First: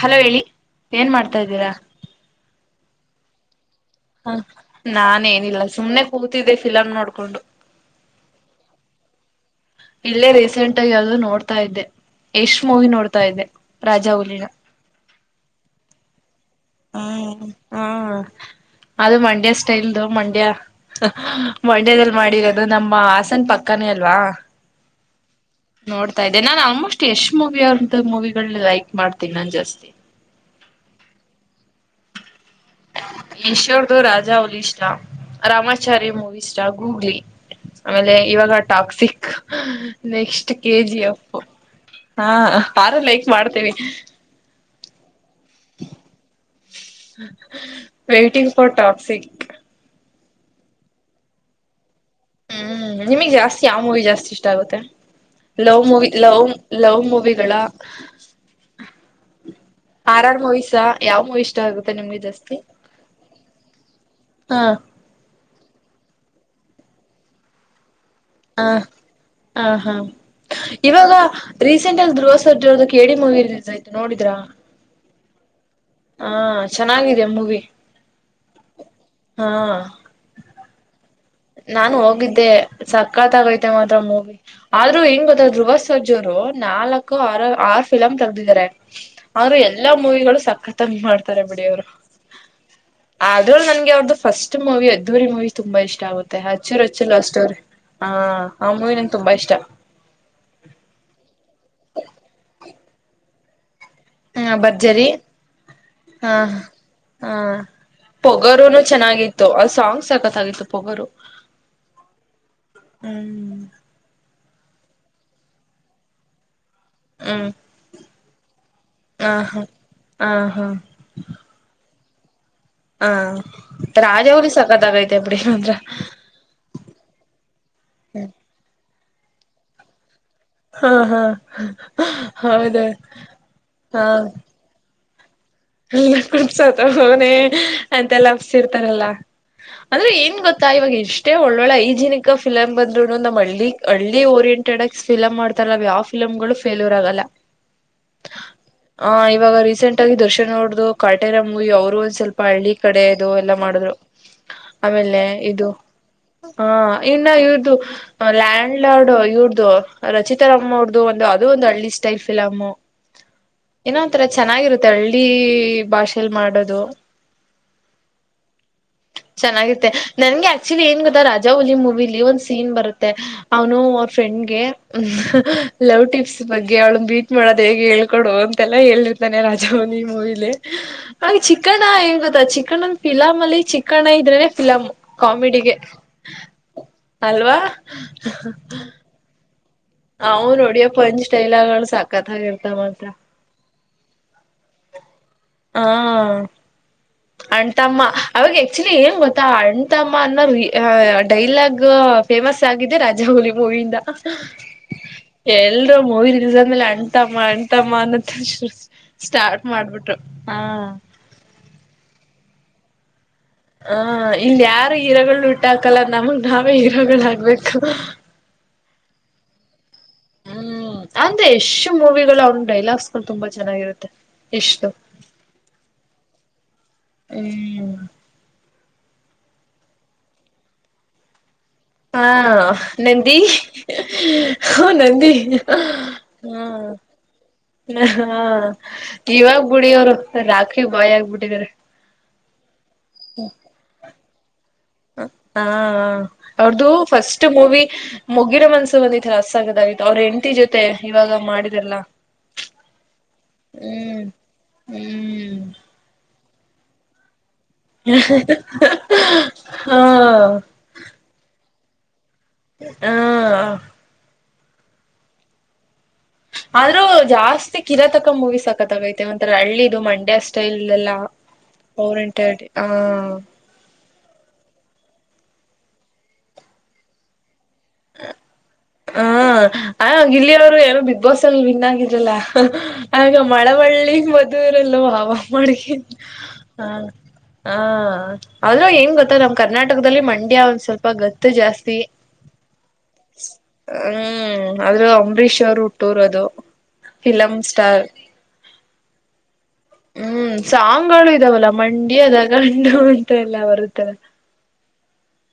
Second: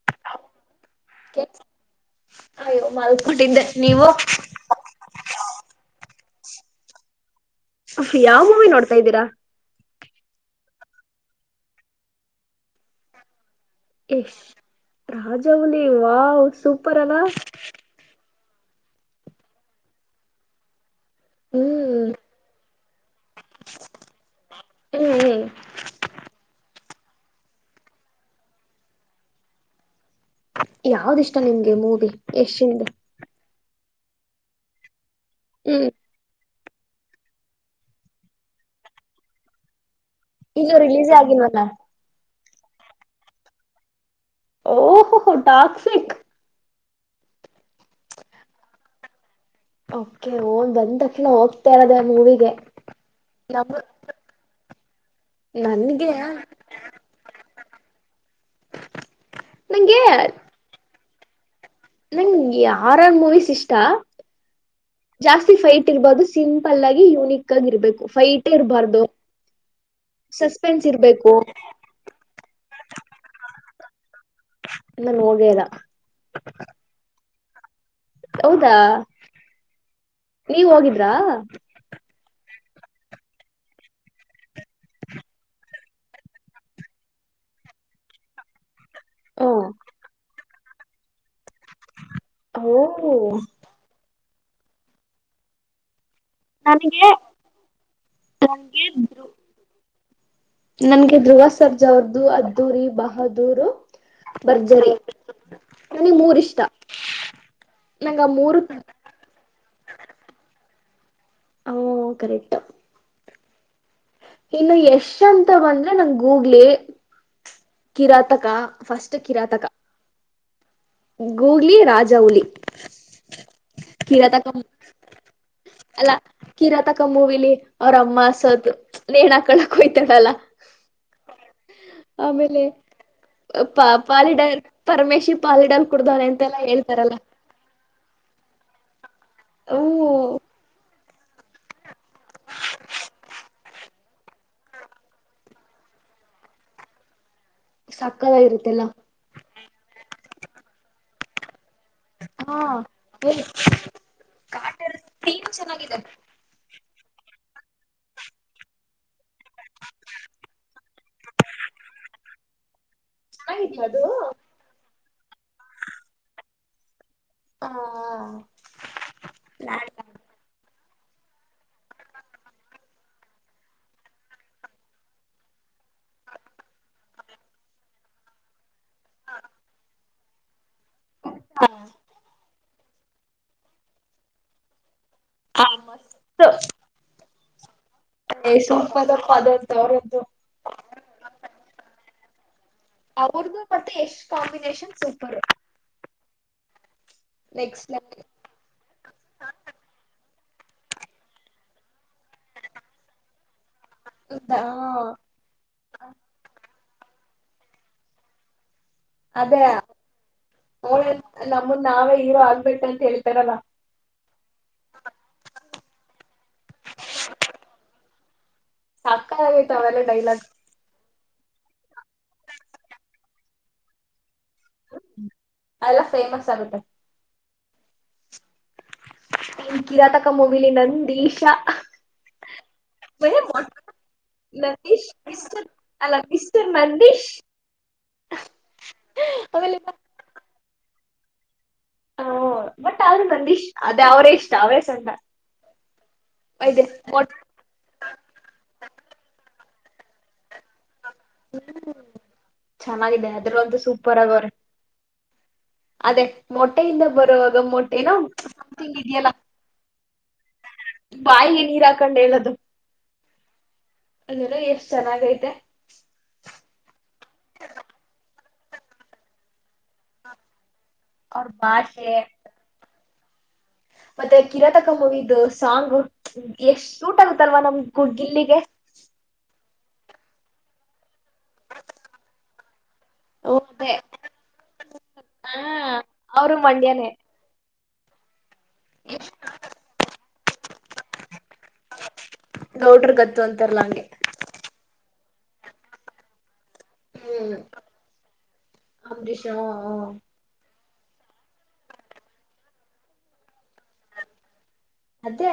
Hello ಹೇಳಿ ಏನ್ ಮಾಡ್ತಾ್ದೀರಾ. ಕೊಟ್ಟಿದ್ದೆ. ಹ ನಾನ್ ಏನಿಲ್ಲ ಸುಮ್ನೆ. ಹೋಗ್ತಿದೆ ಫಿಲಮ್ ನೋಡ್ಕೊಂಡು. ಯಾವ್ ಮೂವಿ ನೋಡ್ತಾ ಇದ್ದೀರಾ. ಇಲ್ಲೇ ರೀಸೆಂಟ್ ಆಗಿ ಯಾವೂ ನೋಡ್ತಾ ಇದ್ದೆ ಯಶ್ ಮೂವಿ ನೋಡ್ತಾ ಇದ್ದೆ. ರಾಜಾ ಎಶ್ ಹುಲಿನ ರಾಜಾಹುಲಿ ವಾವ್ ಸೂಪರ್ ಅಲ್ಲಾ ಹ್ಮ್ ಹ್ಮ. ಅದು ಮಂಡ್ಯ ಸ್ಟೈಲ್ದು ಮಂಡ್ಯ. ಹ್ಮ್ ಮಂಡ್ಯದಲ್ಲಿ ಮಾಡಿರೋದು ನಮ್ಮ ಹಾಸನ ಪಕ್ಕನೇ ಅಲ್ವಾ. ಹ್ಮ. ನೋಡ್ತಾ ಇದ್ದೆ ನಾನ್ ಆಲ್ಮೋಸ್ಟ್ ಎಷ್ಟ್ ಮೂವಿ ಅವಂತ ಮೂವಿಗಳು ಲೈಕ್ ಮಾಡ್ತೀನಿ ನನ್ ಜಾಸ್ತಿ. ಯಾವ್ದ ಇಷ್ಟ ನಿಮ್ಗೆ ಮೂವಿ. ಏಷಿಂದ. ದು ರಾಜಾ ಒಲಿ ಇಸ್ಲಾ. ರಾಮಾಚಾರಿ್ಯ ಮೂವಿ. ಇಷ್ಟ ಗೂಗ್ಲಿ ಆಮೇಲೆ ಇವಾಗ ಟಾಕ್ಸಿಕ್. ನೆಕ್ಸ್ಟ್ ಇಲ್ಲ ಕೆ ಜಿ ರಿಲೀಸ್ ಎಫ್ ಆಗಿಲ್ಲವಲ್ಲ. ಹಾ ಆರ ಲೈಕ್ ಮಾಡ್ತೇವಿ. ಓಹ ಹ. Toxic. Waiting for Toxic. K ಓ್ ಬಂದ ತಕ್ಷಣ ಹೋಗ್ತಾ ಇರದ. ಹ್ಮ್ ನಿಮಗ್ ಜಾಸ್ತಿ ಆ ಮೂಿ ಜಾಸ್ತಿ ಇಷ್ಟ ಆಗುತ್ತೆ. ಲವ್ ಮೂವಿ ನನ್ಗೆ ಲವ್ ಲವ್ ಮೂವಿಗಳ. ಹ್ಮ್ಮ್. ನಂಗೆ ಆರಾಮ ವಯ್ಸ. ಯಾವವು ಇ. ನಂಗೆ ಆರ್ ಆರ್ ಮೂವೀಸ್ ಇಷ್ಟ ಹಾ ಜಾಸ್ತಿ. ಫೈಟ್ ಇರ್ಬಹುದು ಸಿಂಪಲ್ ಆಗಿ ಯುನಿಕ್ ಆಗಿರ್ಬೇಕು. ಹ ಹ ಹಾ ಸಸ್ಪೆನ್ಸ್ ಇವಾಗ ಇರ್ಬೇಕು ರೀಸೆಂಟ್ ಅಲ್ಲಿ ಧ್ರುವ ಸರ್ಜೋದು ಕೇಳಡಿ ಮುಗಿರ್. ನೋಳಡಿ. ಇಲ್ಲಾ ನಾ ಹೋಗೇಲ್ಲ ಹಾ ಚೆನ್ನಾಗಿದೆ ಜಮ್ಮುವೇ ಹೌದಾ ನೀವ್ ಹೋಗಿದ್ರಾ ನಾನು ಹೋಗಿದ್ದೆ ಏ ಸಕತ್ ಆಗೈತೆ ಮಾತ್ರ ಮೂವಿ ಆದ್ರೂ ಹೆಂಗ್ ಗೊತ್ತ ಧ್ರುವ ಸರ್ಜಾ ಅವರು ನಾಲ್ಕು ಆರು ಆರ್ ಫಿಲಮ್ ತೆಗ್ದಿದ್ದಾರೆ ಓ ಆದ್ರ ಎಲ್ಲಾ ಮೂವಿಗಳು ಸಕ್ಕ ಖತಂಬಿ ಮಾಡ್ತಾರೆ ಬಿಡ ಅವ್ರು ಆದ್ರೂ ನನ್ಗೆ ಅವ್ರ್ದು ಫಸ್ಟ್ ಮೂವಿ ಅದ್ದೂರಿ ಮೂವಿ ತುಂಬಾ ಇಷ್ಟ ಆಗುತ್ತೆ ಮತ್ತೆ ಅಚ್ಚು-ರಚ್ಚು ನನಗೆ ಲವ್ ಸ್ಟೋರಿ ಆ ಆ ಮೂವಿ ನನ್ಗೆ ತುಂಬಾ ಇಷ್ಟ ರ್ಜಾ ಅವರದು ಅದ್ದೂರಿ ಬಹ ದೂರು [unintelligible] ಹ ಭರ್ಜರಿ ನನಗ್ ಮೂರ್ ಹ ಇಷ್ಟ ಹ ನಂಗ ಆ ಮೂರು ಪೊಗರುನು ಚೆನ್ನಾಗಿತ್ತು ಅ ಸಾಂಗ್ಸ್ ಸಕ್ಕತ್ತಾಗಿತ್ತು ಪೊಗರು ಹೌ [unintelligible] ಕರೆಕ್ಟ್ ಹ್ಮ್ ಇನ್ನು ಯಶ್ ಅಂತ ಬಂದ್ರೆ ನಂಗ್ ಗೂಗ್ಲಿ ಹ್ಮ್ ಕಿರಾತಕ ಫರ್ಸ್ಟ್ ಕಿರಾತಕ ಆ ಹಾ ಗೂಗ್ಲಿ ರಾಜಾಹುಲಿ ಹ್ಮ ರಾಜಾಹುಲಿ ಸಕತಾಗಾಯ್ತೆ ಅಲ್ಲ ಕಿರಾತಕ [unintelligible] ನೇಣ ಹಾಕ್ಕೊಳಕ ಹೋಯ್ತದಲ್ಲ [unintelligible] ಹಾ ಹಾ ಆಮೇಲೆ ಹೌದ ಪ ಪ ಪಾಲಿಡಲ [unintelligible] ಪರಮೇಶಿ ಪಾಲಿಡಲ್ ಎಲ್ಲ ಕುಡ್ದವನೆ ಅಂತೆಲ್ಲಾ ಕುಡ್ಸೋದು ಹೇಳ್ತಾರಲ್ಲ ಅವನೇ ಅಂತೆಲ್ಲ ಅಬ್ಸ್ ಇರ್ತಾರಲ್ಲಾ ಹೂ ಅಂದ್ರೆ ಏನ್ ಗೊತ್ತಾ ಇವಾಗ ಎಷ್ [unintelligible] ಷ್ಟೆ ಒಳ್ಳೊಳ್ಳೆ ಐಜಿನಿಕಾಗ್ ಫಿಲಮ್ ಬಂದ್ರುನು ನಮ್ ಹಳ್ಳಿ ಹಳ್ಳಿ ಓರಿಂಟೆಡ್ ಆಗಿ ಫಿಲಮ್ ಮಾಡ್ತಾರ ಯಾವ ಫಿಲಂಗಳು ಫೆಲ್ಯೂರ್ ಆಗಲ್ಲ ಸಕ್ಕತಾಗಿರುತ್ತೆಲ್ಲ ಸೆಂಟ್ಲ್ ದೊಸ್ [unintelligible] [unintelligible] ನೋರ್ದು ಕಾಟೇರ ಮೂವಿ ಅವ್ರ [unintelligible] ಸ್ವಲ್ಪ ಹಾ ಹಳ್ಳಿ ಕಡೆ ಇದು ಏ ಎಲ್ಲ ಮಾಡಿದ್ರು ಕಾಟೇರ ಆಮೇಲೆ ಥೀಮ್ ಇದು ಚೆನ್ನಾಗಿದೆ ಹ ಇನ್ನು ಇವ್ರ್ದ ಲ್ಯಾಂಡ್ ಲಾರ್ಡ್ ಇವ್ರದು ರಚಿತಾ ರಾಮ ಅವ್ರದು ಒಂದು ಅದು ಒಂದು ಹಳ್ಳಿ ಸ್ಟೈಲ್ ಫಿಲಮ್. ಚೆನ್ನಾಗಿದ್ಯಾ ಏನೂ ಅದು ಒಂತರ ಚೆನ್ನಾಗಿರುತ್ತೆ ಹಳ್ಳಿ. ಈ ಭಾಷೆಲ್ [unintelligible] ಮಾಡದು. ಆ ಚೆನ್ನಾಗತ್ತೆ ನನ್ಗೆ [unintelligible] ಆಕ್ಚುಲಿ ಏನ್ ಗೊತ್ತಾ ರಾಜಾವಲಿ ಮೂವಿಲಿ ಒಂದ್ ಸೀನ್ ಬರುತ್ತೆ ಅವನು ಅವ್ರ ಫ್ರೆಂಡ್ಗೆ ಲವ್ ಟಿಪ್ಸ್ ಬಗ್ಗೆ ಅವ್ಳು ಬೀಟ್ ಮಾಡೋದು ಹೇಗೆ ಹೇಳ್ಕೊಡು ಅಂತೆಲ್ಲ ಹೇಳಿರ್ತಾನೆ ರಾಜಾಹುಲಿ [unintelligible] ಆ ಚಿಕಣ್ಣ ಹೆಂಗ ಗೊತ್ತಾ ಚಿಕಣ್ಣ ಫಿಲಮ್ ಅಲ್ಲಿ ಚಿಕ್ಕಣ್ಣ ಇದ್ರೆ ಫಿಲಂ ಆ ಕಾಮಿಡಿಗೆ. ಮಸ್ತ್ ಅಲ್ವಾ. [unintelligible] ಅವು ನೋಡಿಯ ಪಂಚ್್ಟೈಲಗಳು ಸಾಕತ್ಾಗಿರ್ತ ಮತ್ರ ಅವ್ರದು ಮತ್ತೆ ಯಶ್ ಕಾಂಬಿನೇಷನ್ ಸೂಪರ್ ಹ. ನೆಕ್ಸ್ಟ್ ಅಣಂತಮ್ಮ ಲೆವೆಲ್ ಅವಾಗ ಆಕ್ಚುಲಿ ಏನ್ ಗೊತ್ತಾ ಅಣಂತಮ್ಮ. ಡೈಲಾಗ್ ಫೇಮಸ್ ಆಗಿದೆ ರಾಜಾವುಲಿ ಮೂವಿ. ಮ್. ಹೌದಾ ಎಲ್ರೂ ಮೂವಿರಿಸಂದೇ ಆ. ಎಂತ ಮಾಡ ಎಂತಮ್ಮನ. ಅದೇ ಸ್ಟಾರ್ಟ್ ಮಾಡ್ಬಿಟ್ಟು ಹಾ. ನಂದ ನಾವೇ ಹೀರೋ ಆಗ್ಬೇಕು ಅಂತ ಹೇಳ. ಹ ಇಲ್ ಯಾರು ಹೀರ್ ುಟ್ಟ ಹಾಕಲ್ಲ ನಮಗ್ ನಾವೇ ಹೀರಗಳ ಆಾಗಬೇಕು. ಸಾಕ್ಕಾಗೈತ ಅವಲ್ಲ. ಕೈಲ್ಲ. ಹ್ಮ್ ಅಂದ್ರೆ ಯಶು ಮೂವಿಗಳು ಅವ್ನ ಡೈಲಾಗ್ಸ್ಗಳು ತುಂಬಾ ಚೆನ್ನಾಗಿರುತ್ತೆ. ಯಶ್ದು ಎಲ್ಲ ಫೇಮಸ್ ಆಗುತ್ತೆ. ಹ್ಮ್. ನಿನ್ ಕಿರಾತಕ ಮುಗಿಲಿ ನಂದಿಶಾ. ಹಾ ನಂದಿ ನಂದೀಶ್ ನಂದಿ ಮಿಸ್ಟರ್ ಅಲ್ಲ ಮಿಸ್ಟರ್ ಹ್ಮ ನಂದೀಶ್ ಹಾ ಜೀವಾಗ ಆಮೇಲೆ ಗುಡಿಿಯ ಅವರು ರಾಿ. ಬಾಯಿ ಆಗ್ಬಿಟ್ಟಿದಿದ್ದಾರೆ. ಆ, ಬಟ್ ಆದ್ರೂ ನಂದೀಶ್ ಅದೇ ಅವರೇ ಇಷ್ಟ ಅವರೇ ಚಂದ ಹ ಇದೆ ಅವ್ರದುು ಮೊಟ್ ಫಸ್ಟ್ ಮೂವಿ ಮುಗಿರೋ ಮನ್ಸು ಬಂದತರ. ಆತ್ತು ಅವ್ರ ಎಂಡಟಿ ಜೊತೆ. ಇವಾಗ ಮಾಡಿದೆಲ್ಲ ಚೆನ್ನಾಗಿದೆ ಅದ್ರಲ್ಲಂತೂ ಸೂಪರ್ ಹ್ಮ್. ಆಗವ್ರೆ ಹ್ಮ್. ಅದೇ ಮೊಟ್ಟೆಯಿಂದ ಬರುವ. ಮಟ್ಟೆ ಸಮಂಗಲ್ಲ ಹಾ ಬಾಯ ಇ ನೀರ. ಕಂಡಲ್ಲ. ಹ. ಹಾ. ಎಷ್ಟು ಚೆನ್ನಾಗೈತೆ. ಸಕ್ಕತಗೈತೆ ಒಂತ ಹಳ್ಳಿ ಇದು ಮಂಡ್ಯ ಅಷ್ಟೈಲ್ಲಿ. ಇಲ್ಲಲ್ಲ ಅವ್ರ ಭಾಷೆ ಅವರಂಟ ಹೇಳಿ ಆ. ಹ. ಮತ್ತೆ ಕಿರಾತಕ ಮೂವಿದು ಸಾಂಗ್ ಎಷ್ಟ್ ಸೂಟ್ ಆಗುತ್ತಲ್ವಾ ನಮ್್ದ. ಗುಡ್ಗಿಲ್ಲಿಿಗೆ. ಹ ಆಯ ಗಿಲ್ಲಿ ಅವರು ಏನು ಬಿಗ್ ಬಾಸ್ ಅಲ್ಲಿ ಭಿನ್ ಆಗಿದ್ರಲ್ಲ. ಆಗ ಹ್ಮ್, ಅದೇ ಮಳವಳ್ಳಿ ಮದರಲ್ವ ಹ ಹಾ ಮಾಡಕ ಅವರು ಹ. ಮಂಡ್ಯನೇ ಹಾ. ಆದ್ರು ಏನ್ ಗೊತ್ತಾ ನಮ್ ಕರ್ನಾಟಕದಲ್ಲಿ ಮಂಡ್ಯ ಒಂದ್ ಸ್ವಲ್ಪ ಗತ್ತು ಜಾಸ್ತಿ. ಗೌಡ್ರ ಗತ್ತು ಅಂತಾರಲ್ಲ ಹಂಗೆ [unintelligible] ಅಂಬರೀಶ್ ಅವ್ರ್ ಹುಟ್ಟೂರ್ ಅದು. ಫಿಲಂ ಹ್ಮ್ ಸ್ಟಾರ್ ಅಂಬರೀಷ್ ಹ ಹ್ಮ್. ಸಾಂಗ್ಗಳು ಇದಾವಲ್ಲ ಮಂಡ್ಯದ ಗಂಡು ಅಂತ ಎಲ್ಲ ಬರುತ್ತಲ್ಲ. ಅತ್ತೆ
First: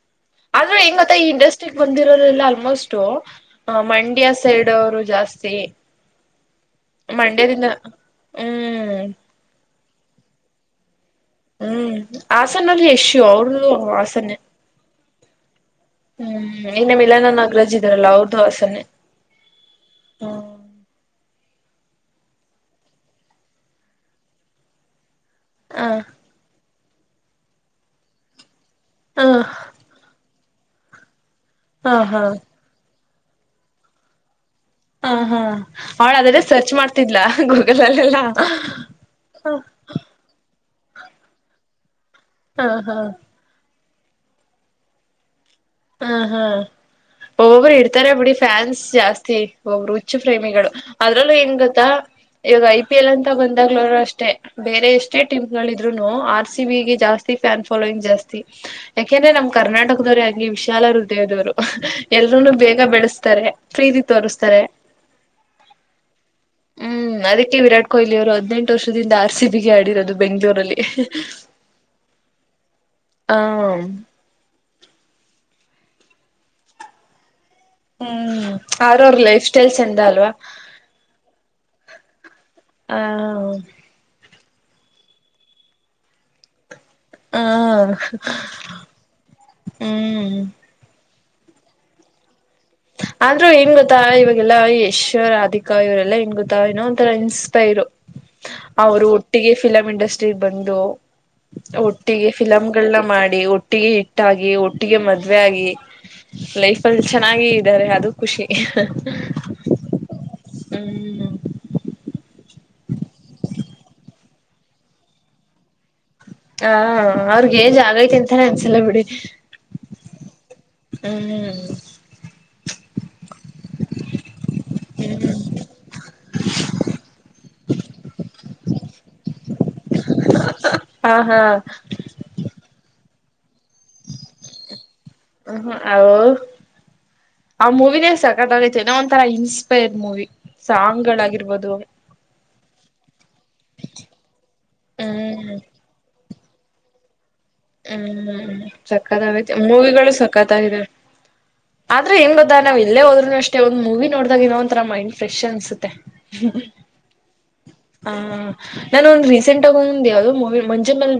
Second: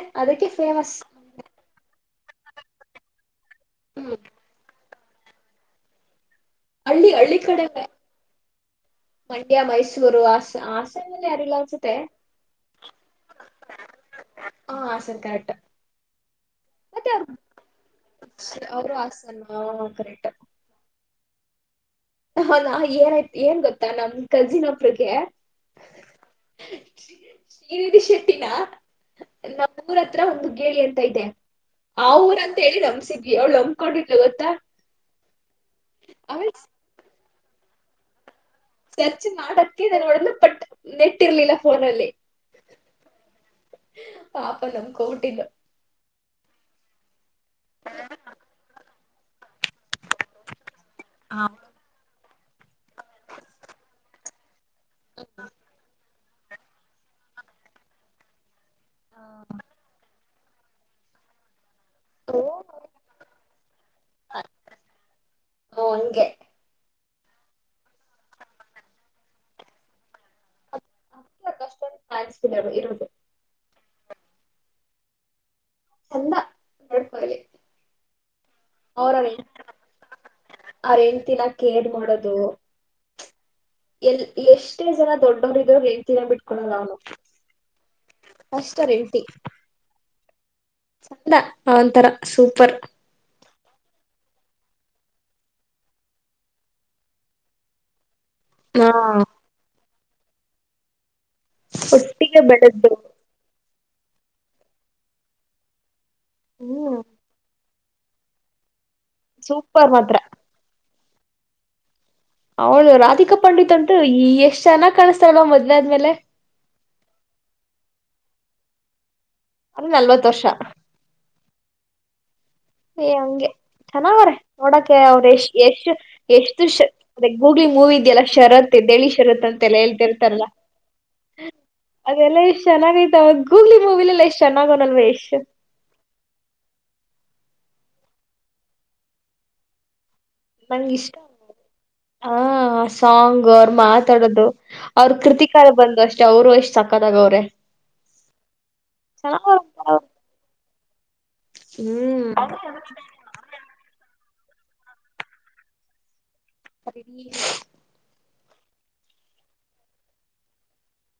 ಆದ್ರು ಹೆಂಗ್ ಗೊತ್ತಾ ಈ ಇಂಡಸ್ಟ್ರಿಗ್ ಬಂದ್ ಬಂದಿರೋರೆಲ್ಲಾ ಆಲ್ಮೋಸ್ಟು ಹಾ ಹ್ಮ್ ಮಂಡ್ಯ ಸೈಡ್ ಅವರು ಜಾಸ್ತಿ ಹಳ್ಳಿ ಹಳ್ಳಿ ಮಂಡ್ಯದಿಂದ ಕಡೆನೇ ಹ್ಮ್ ಮಂಡ್ಯ ಮೈಸೂರ್ [unintelligible] ಹ್ಮ್ ಹಾಸನಲ್ಲಿ ಯಶು ಅವ್ರ್ದುಹಾಸನೆ ಟಾಟಾ ಹ್ಮ್ ಇನ್ನ ಮಿಲನ ನಾಗರಾಜ್ ಇದ್ರಲ್ಲ ಅವ್ರ್ದು ಹಾಸನ್ನೆ ಅವರು ಹಾಸನ್ ಕರೆಕ್ಟ್ ಹ್ಮ್. [unintelligible] ಏನ್ ಗೊತ್ತಾ ನಮ ಕಜಿನ್ ಒಬ್ರುಗೆ ಹಾ. ಶ್ರೀನಿಧಿ ಶೆಟ್ಟಿನಾ? ಹ ಹ ನಮ್ ಊರ್ ಹತ್ರ ಒಂದು ಕೇಳಿ ಹತ್ತ್ ಐತೆ ಆ ಹ ಊರ್ ಹ ಅಂತ ಹೇಳಿ ನಂಬ್ಸಿ ಅವ್ಳ್ ಅಮ್ಕೊಂಡಿದ್ಲು ಗೊತ್ತಾ ಹಾ ಹಾ ಅವ್ಳ್ ಹಾಗಾದ್ರೆ ಆಮೇಲೆ ಸರ್ಚ್ ಮಾಡ್ತಿದ್ಲಾ? ಗೂಗಲ್ ಅಲ್ಲೆಲ್ಲಾ ಸರ್ಚ್ ಮಾಡಕ್ಕೆ ಅಂತ ನೋಡುದ್ಲು ಪಟ್ ನೆಟ್ ಇರ್ಲಿಲ್ಲ ಫೋನಲ್ಲಿ. ಹಾ ಹಾ. ಪಾಪ ನಂಬ್ಕೋಬಿಟ್ಟಿದ್ಲು. ಹಾ ಹಾ. ಒಬೊಬ್ರು ಇಡ್ತಾರೆ ಬಿಡಿ ಫ್ಯಾನ್ಸ್ ಜಾಸ್ತಿ [unintelligible] ಹುಚ್ಚು ಪ್ರೇಮಿಗಳು ಅದ್ರಲ್ಲೂ ಏನ್ ಗೊತ್ತಾ ಇವಾಗ ಐ ಪಿ ಎಲ್ ಅಂತ ಬಂದಾಗ್ಲರು ಅಷ್ಟೇ ಬೇರೆ ಎಷ್ಟೇ ಟೀಮ್ಗಳ್ ಇದ್ರೂನು ನೋ ಆರ್ ಸಿ ಬಿ ಗೆ ಜಾಸ್ತಿ ಫ್ಯಾನ್ ಫಾಲೋಯಿಂಗ್ ಜಾಸ್ತಿ ಯಾಕೆಂದ್ರೆ ನಮ್ ಕರ್ನಾಟಕದವ್ರ ಹಾಗೆ ನಿಮಿಷ ಚಾಲಾರುದೆದವರು ಎಲ್ರುನು ಬೇಗ ಹ್ಮ್ ಬೆಳಸ್ತಾರೆ ಫ್ರೀದಿ ತೋರಿಸ್ತಾರೆ ಹಂಗೆ ಹ್ಮ್ ಅದಕ್ಕೆ ವಿರಾಟ್ ಕೊಹ್ಲಿ ಅವರು ಹದಿನೆಂಟ ವರ್ಷದಿಂದ ಆರ್ಸಿಬಿಗೆ ಆಡಿರೋದು ಬೆಂಗಳೂರಲ್ಲಿ ಅಷ್ಟೊಂದು ಫ್ಯಾನ್ಸ್ ಇದಾರೆ ಇರೋದು ಹ [unintelligible] ಚಂದ ನೋಡ್ಕೋಳಲಿ ಹ್ಮ್ ಆರವರ್ ಲೈಫ್ ಸ್ಟೈಲ್ ಚಂದ ಅಲ್ವಾ ಅವ್ರ ಹೆಂಡ್ತಿನ ಕೇರ್ ಮಾಡೋದು ಆ ಹೌ ಎಲ್ ಎಷ್ಟೇ ಜನ ದೊಡ್ಡವ್ರ ಇದ್ರ ಹೆಂಡತಿನ ಬಿಟ್ಕೋಡಲ್ಲ ಅವನು ಹ್ಮ್ ಅಷ್ಟ ಅವ್ರ ಹ್ಮ್ ಸಂದ ಅವಂತರ ಸೂಪರ್ ಆದ್ರೂ ಹೆಂಗ್ ಗೊತ್ತಾ ಇವಾಗೆಲ್ಲಾ ಯಶ್ ರಾಧಿಕಾ ಇವರೆಲ್ಲಾ ಹೆಂಗ್ ಗೊತ್ತಾ ಇನ್ನೋ ಒಂಥರ ಇನ್ಸ್ಪೈರ್ ಹಾ ಅವರು ಒಟ್ಟಿಗೆ ಫಿಲಂ ಇಂಡಸ್ಟ್ರಿ ಚಿ ಬಂದು ಒಟ್ಟಿಗೆ ಫಿಲಂಗಳನ್ನ ಮಾಡಿ ಒಟ್ಟಿಗೆ ಇಟ್ಟು ಒಟ್ಟಾಗಿ ಒಟ್ಟಿಗೆ ಮದ್ವೆ ಆಗಿ ಲೈಫ್ ಹ್ಮ್ ಅಲ್ಲಿ ಚೆನ್ನಾಗಿ ಇದಾರೆ ಅದು ಖುಷಿ ಸೂಪರ್ ಮಾತ್ರ [unintelligible] ಅವಳು ರಾಧಿಕಾ ಪಂಡಿತ್ ಅಂತು ಈ ಎಷ್ಟ ಚೆನ್ನಾಗಿ ಕಾಣ್ತಾವಳವ ಮದ್ವೆ ಆದ್ಮೇಲೆ ಹ ಅವ್ರಗ್ ಏಜ್ ಆಗೈತಿ ಅಂತಾನೇ ಅನ್ಸಲ್ಲ ಬಿಡಿ ಅಲ್ಲಿ ನಲ್ವತ್ತು ವರ್ಷ. ಹ್ಮ್ ಏ ಹಂಗೆ ಚೆನ್ನಾಗಿ ಅವ್ರೆ ನೋಡಕೆ ಅವ್ರ ಹ್ಮ್ ಎಷ್ಟ ಎಷ್ಟು ಎಷ್ಟು ಅದ ಗೂಗ್ಲ್ ಮೂವಿ ಇದ್ಯಲ್ಲ ಶರತ ಎದ್ದೇಳಿ ಶರತ. ಹೇಳ್ತಿರ್ತಾರಲ್ಲ ಹಾ ಹಾ ಅದೆಲ್ಲ ಇಷ್ಟ ಚೆನ್ನಾಗ. ತಗ್ಗು ಗೂಗ್ಲಿ ಮೂವಿಲ್ಲಲ್ಲಿ ಎಷ್ಟ ಚೆನ್ನಾಗಿ ಅವನಲ್ಲ ಯಶ್ ಹ ಆ ಮೂವಿನೇ ಸಕತ್ತಾಗೈತೆ ಏನೋ ಒಂಥರಾ ಇನ್ಸ್ಪೈರ್ ಮೂವಿ ನಂಗ ಸಾಂಗ್ ಇಷ್ಟ ಗಳಾಗಿರ್ಬೋದು ಹಾ ಸಾಂಗ್ ಅವರು ಮಾತಾಡೋದು ಅವ್ರ ಹ್ಮ್ ಕೃತಿಕಾರ ಬಂದು ಅಷ್ಟ. ಅಷ್ಟ ಅವರು ಎಷ್ಟ್ ಸಕ್ಕತ್ತಾಗ ಅವ್ರೆ ಹ್ಮ್ ಸಕ್ಕತ್ತಾಗೈತೆ ಚೆನ್ನಾಗವ್ರೆ ಮೂವಿಗಳು ಸಕ್ಕತ್ತಾಗಿದವೇ ಆದ್ರೆ ಏನ್ ಹ್ಮ್ ಗದ ನಾವ್ ಇಲ್ಲೇ ಹೋದ್ನು ಅಷ್ಟೇ ಒಂದ್ ಮೂವಿ ನೋಡ. ಅಾಗಿ ಇನ್ನ ಒಂರ ಮೈಂಡ್ ಫ್ರೆಶ್ ಅನ್ಸುತ್ತೆ. ಅರಿ. ಆಹ ನಾನೊಂದ ರೀಸೆಂಟ್ ಆಗ ಒಂದ ಯಾವವು್ದೋ ಮೂವಿ ಮಂಜ ಮ್ಯಲೆ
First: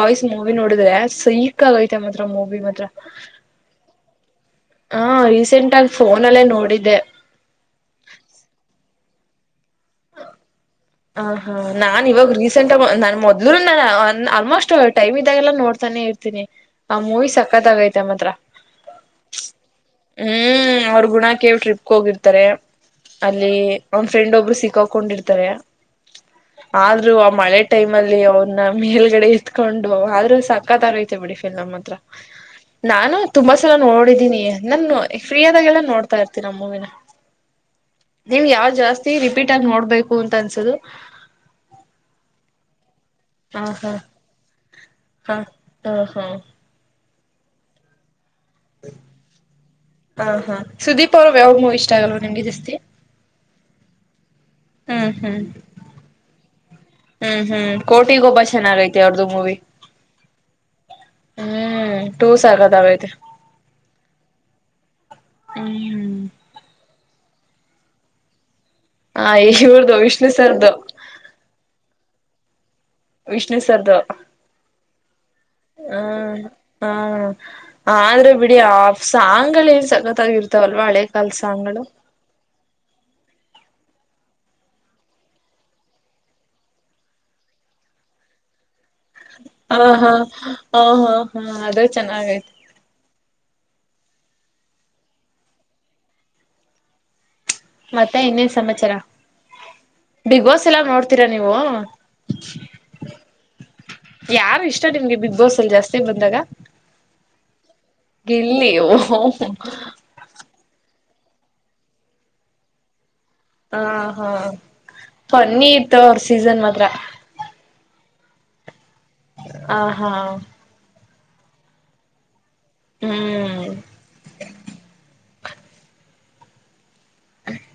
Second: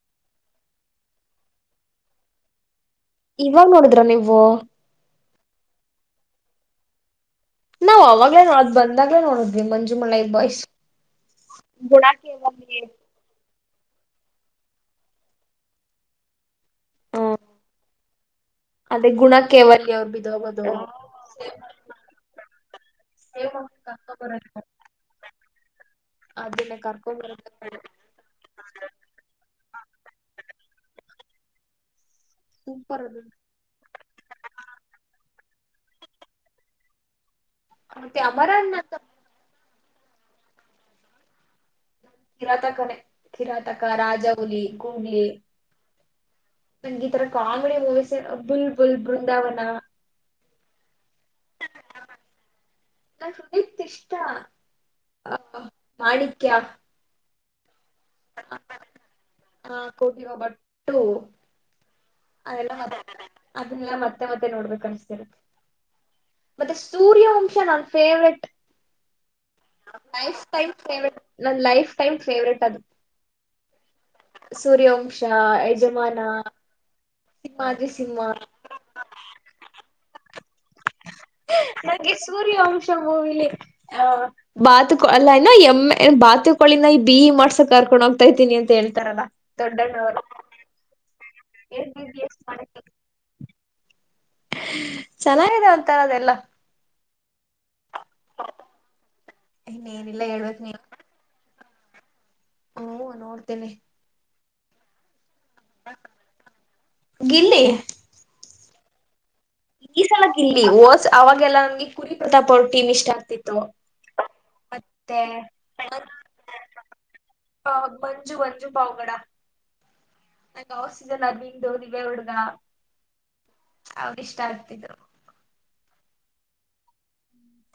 ಬಾಯ್ ಮೂವಿ ನೋಡಿದ್ರೆ ಸೈಕ್ ಆಗೈತೆ ಮಾತ್ರ ಮೂವಿ ಮಾತ್ರ. ಇವಾಗ ನೋಡಿದ್ರ ನೀವು. ವ. ಹಾ ರೀಸೆಂಟ್ ಆಗ ಫೋನ್ ಅಲ್ಲೇ ನೋಡಿದ್ದೆ. ನಾವವು ಅವಾಗ್ಲೇ ನೋಡೋದ್ ಬಂದಾಗ್ಲೇ ನೋಡದ್ವಿ ಮಂಜುಮಳ ಬಾಯ್ಸ್. ಹ ಹಾ ನಾನ್ ಇವಾಗ ಗುಣಾಕ್ಕೆ ರೀಸೆಂಟ್ ಬಂದಿ ನನ್ ಮೊದ್. ಇ ನಾನ ಆಲ್ಮೋಸ್ಟ್ ಟೈಮ್ ಇದಾಗೆಲ್ಲ ನೋಡ್ತಾನೆ ಇರ್ತೀನಿ ಆ ಹಾ ಮೂವಿ ಸಕತ್ ಆಾಗೈತೆ ಮಾತ್ರ. ಅದೇ ಗುಣ ಕೇವಲಿ ಅವ್ರು ಬಿದೋಗೋದು ಹ್ಮ್ ಅವ್ರ ಗುಣಕ್ಕೆೇಳ ಟ್ರಿಪ್ಗೆ ಹೋಗಿರ್ತಾರೆ. ಅಲ್ಲಿ ಒಂದ್ ಫ್ರೆಂಡ್ ಒಬ್ರು ಸಿಕ್ಕಕೊಂಡಿರ್ತಾರ. ಅದನ್ನ ಆದ್ರೂ ಕರ್ಕೊಂಡ್ ಆ ಮಳೆ ಬರಕ್ ಟೈಮ್ ಅಲ್ಲಿ ಅವ್ರನ್ನ ಮೇಲ್ಗಡೆ ಇತ್ಕೊಂಡು ಆದ್ರೂ ಸಾ. ಪಕ್ಕಾ ತರ ಐತೆ ಬಿಡಿ ಫಲ್ ನಮ್ತ್ರ. ಸೂಪರ್ ನಾನು ಅದು ತುಂಬಾ ಸಲ ನೋಡೋಡಿದ್ದೀನಿ ನ ಫ್ರೀ. ಾಗಲ್ಲ ನೋಡ್ತಾ ಇರ್ತೀ ನಮ್ಮ್ವಿನ. ಮತ್ತೆ ನೀಮ್ ಅಮರನ್ ಯಾವ್ ಅಂತ ಜಾಸ್ತಿ ರಿಪೀಟ್ ಆಗಿ ನೋಡ್ಬ. ಬೇಕಂತ, ಅನಿಸುತ್ತೆ. [unintelligible] ಅದೂ.. [inaudible] ಕಿರಾತಕಣೆ.. [unintelligible] ಕಿರಾತಕ, ರಾಜಾಹುಲಿ, ಗೂಗ್ಲಿ, ಹಾ ಹ ಹಾ ನನಗೆ ಇತರ? Comedy, movies. [unintelligible] ಬುಲ್ಬುಲ್, ಬೃಂದಾವನ. [unintelligible] ಹಾ ಹಾ ಸುದೀಪ್ ಪರ್ವಯಾವ್ಗ್ನೂ ಇಷ್ಟ ಆಗಲ್ವ ನಿಮ್ಗೆ ಜಾಸ್ತಿ ನನಗೆ ಇಷ್ಟ ಹ್ಮ್ ಹ ಮಾಣಿಕ್ಯಾ ಹ್ಮ ಹ್ಮ್ ಕೋಟಿಗೊಬ್ಬ ಚೆನ್ನಾಗೈತೆ ಅವ್ರದು ಮೂವಿ ಹ ಕೋಟಿ ಹಬಟ್ಟು ಹ್ಮ್ ಟೂ ಅಲ್ಲ ಸಕತ್ತಾಗೈತೆ ಅದಲ್ಲ ಮತ್ತೆ ಮತ್ತೆ ನೋಡ್ಬೇಕ ಅನ್ಸ್ತಿರುತ್ತೆ ಹ್ಮ್ ಮತ್ತೆ ಸೂರ್ಯವಂಶ ನನ್ ಫೇವ್ರೇಟ್ ಹಾ ಯಶೂರ್ದು ವಿಷ್ಣು ಸರ್ದುು ಟೈಮ ಫೇವ್ರೇಟ್ ಅದು ವಿಷ್ಣು ಸರ್ದು ಸೂರ್ಯವಂಶ ಯಜಮಾನ ಹ ಹ ಸಿಂಹಾದ್ರಿ ಸಿಂಹ ಆದ್ರೆ ಬಿಡಿ ಆ ಸಾಂಗ್ಗಲೇನ್ ಸಕತಾಗಿರ್ತಾವ್ ನಂಗೆ ಸೂರ್ಯವಂಶ ಮೂವಿಲಿ ಹ ಬಾತು ಕೊ ಅಲ್ಲ ಅಣ್ಣ ಎಮ್ಮೆ ಬಾತುಕೋಳಿನ ಬಿ ಈ ಮಾಡ್ಸಕ್ ಕರ್ಕೊಂಡು ಹೋಗ್ತಾ ಇದತೀನಿ ಅಂತ ಹೇಳಿ ಹ ಹಾ ಹ ಹಾ ಹಾ ಅದು ಎಂ ಬಿ ಬಿ ಎಸ್ ಚೆನ್ನಾಗೈತೆ ಚೆನ್ನಾಗಿದೆ ಒಂತರ ಅದೆಲ್ಲ ಮತ್ತೆ ಇನ್ನೇನ್ ಸಮಾಚಾರ ಇನ್ನೇನಿಲ್ಲ ಬಿಗ್ ಹೇಳ್ಬೇಕ್ ಬಾಸ್ ಎಲ್ಲ ನೀವು ನೋಡ್ತೀರಾ ನೀವು ಹ್ಮ ನೋಡ್ತೇನೆ ಯಾರು ಇಷ್ಟ ನಿಮ್ಗೆ ಬಿಗ್ ಬಾಸ್ ಅಲ್ಲಿ ಜಾಸ್ತಿ ಬಂದಾಗ ಗಿಲ್ಲಿ ಗಿಲ್ಲಿ ಗಿಲ್ಲಿ ಓಹೋ ಈ ಸಲಕ್ ಗಿಲ್ಲಿ ಹೋದ್ಸಲ ಅವಾಗೆಲ್ಲ ನನ್ಗೆ ಕುರಿ ಪ್ರತಾಪ್ ಅವ್ರು ಟೀಮ್ ಇಷ್ಟ ಆಗ್ತಿತ್ತು ಹ ಹಾ ಮತ್ತೆ ಫನ್ನಿ ಇತ್ತು ಅವ್ರ ಸೀಸನ್ ಮಾತ್ರ ಮಂಜು ಮಂಜು ಪಾವಗಡ ಹ ಹಾ [unintelligible] ಹಡುಗ ಹ್ಮ್ ಅವಾಗ ಇಷ್ಟ ಆಗ್ತಿದ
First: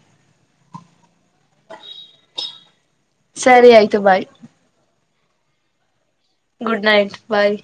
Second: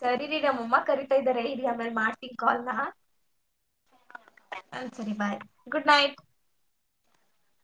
ಸರಿರೀ ನಮ್ಮ ಅಮ್ಮ ಕರಿತಾ ಇದ್ದಾರೆ ಇಲ್ಲಿ ಆಮೇಲೆ ಮಾಡ್ತೀನ್ ಕಾಲ್ನ ಸರಿ ಆಯ್ತು ಬಾಯ್ ಸರಿ bye good night good night ಬಾಯ್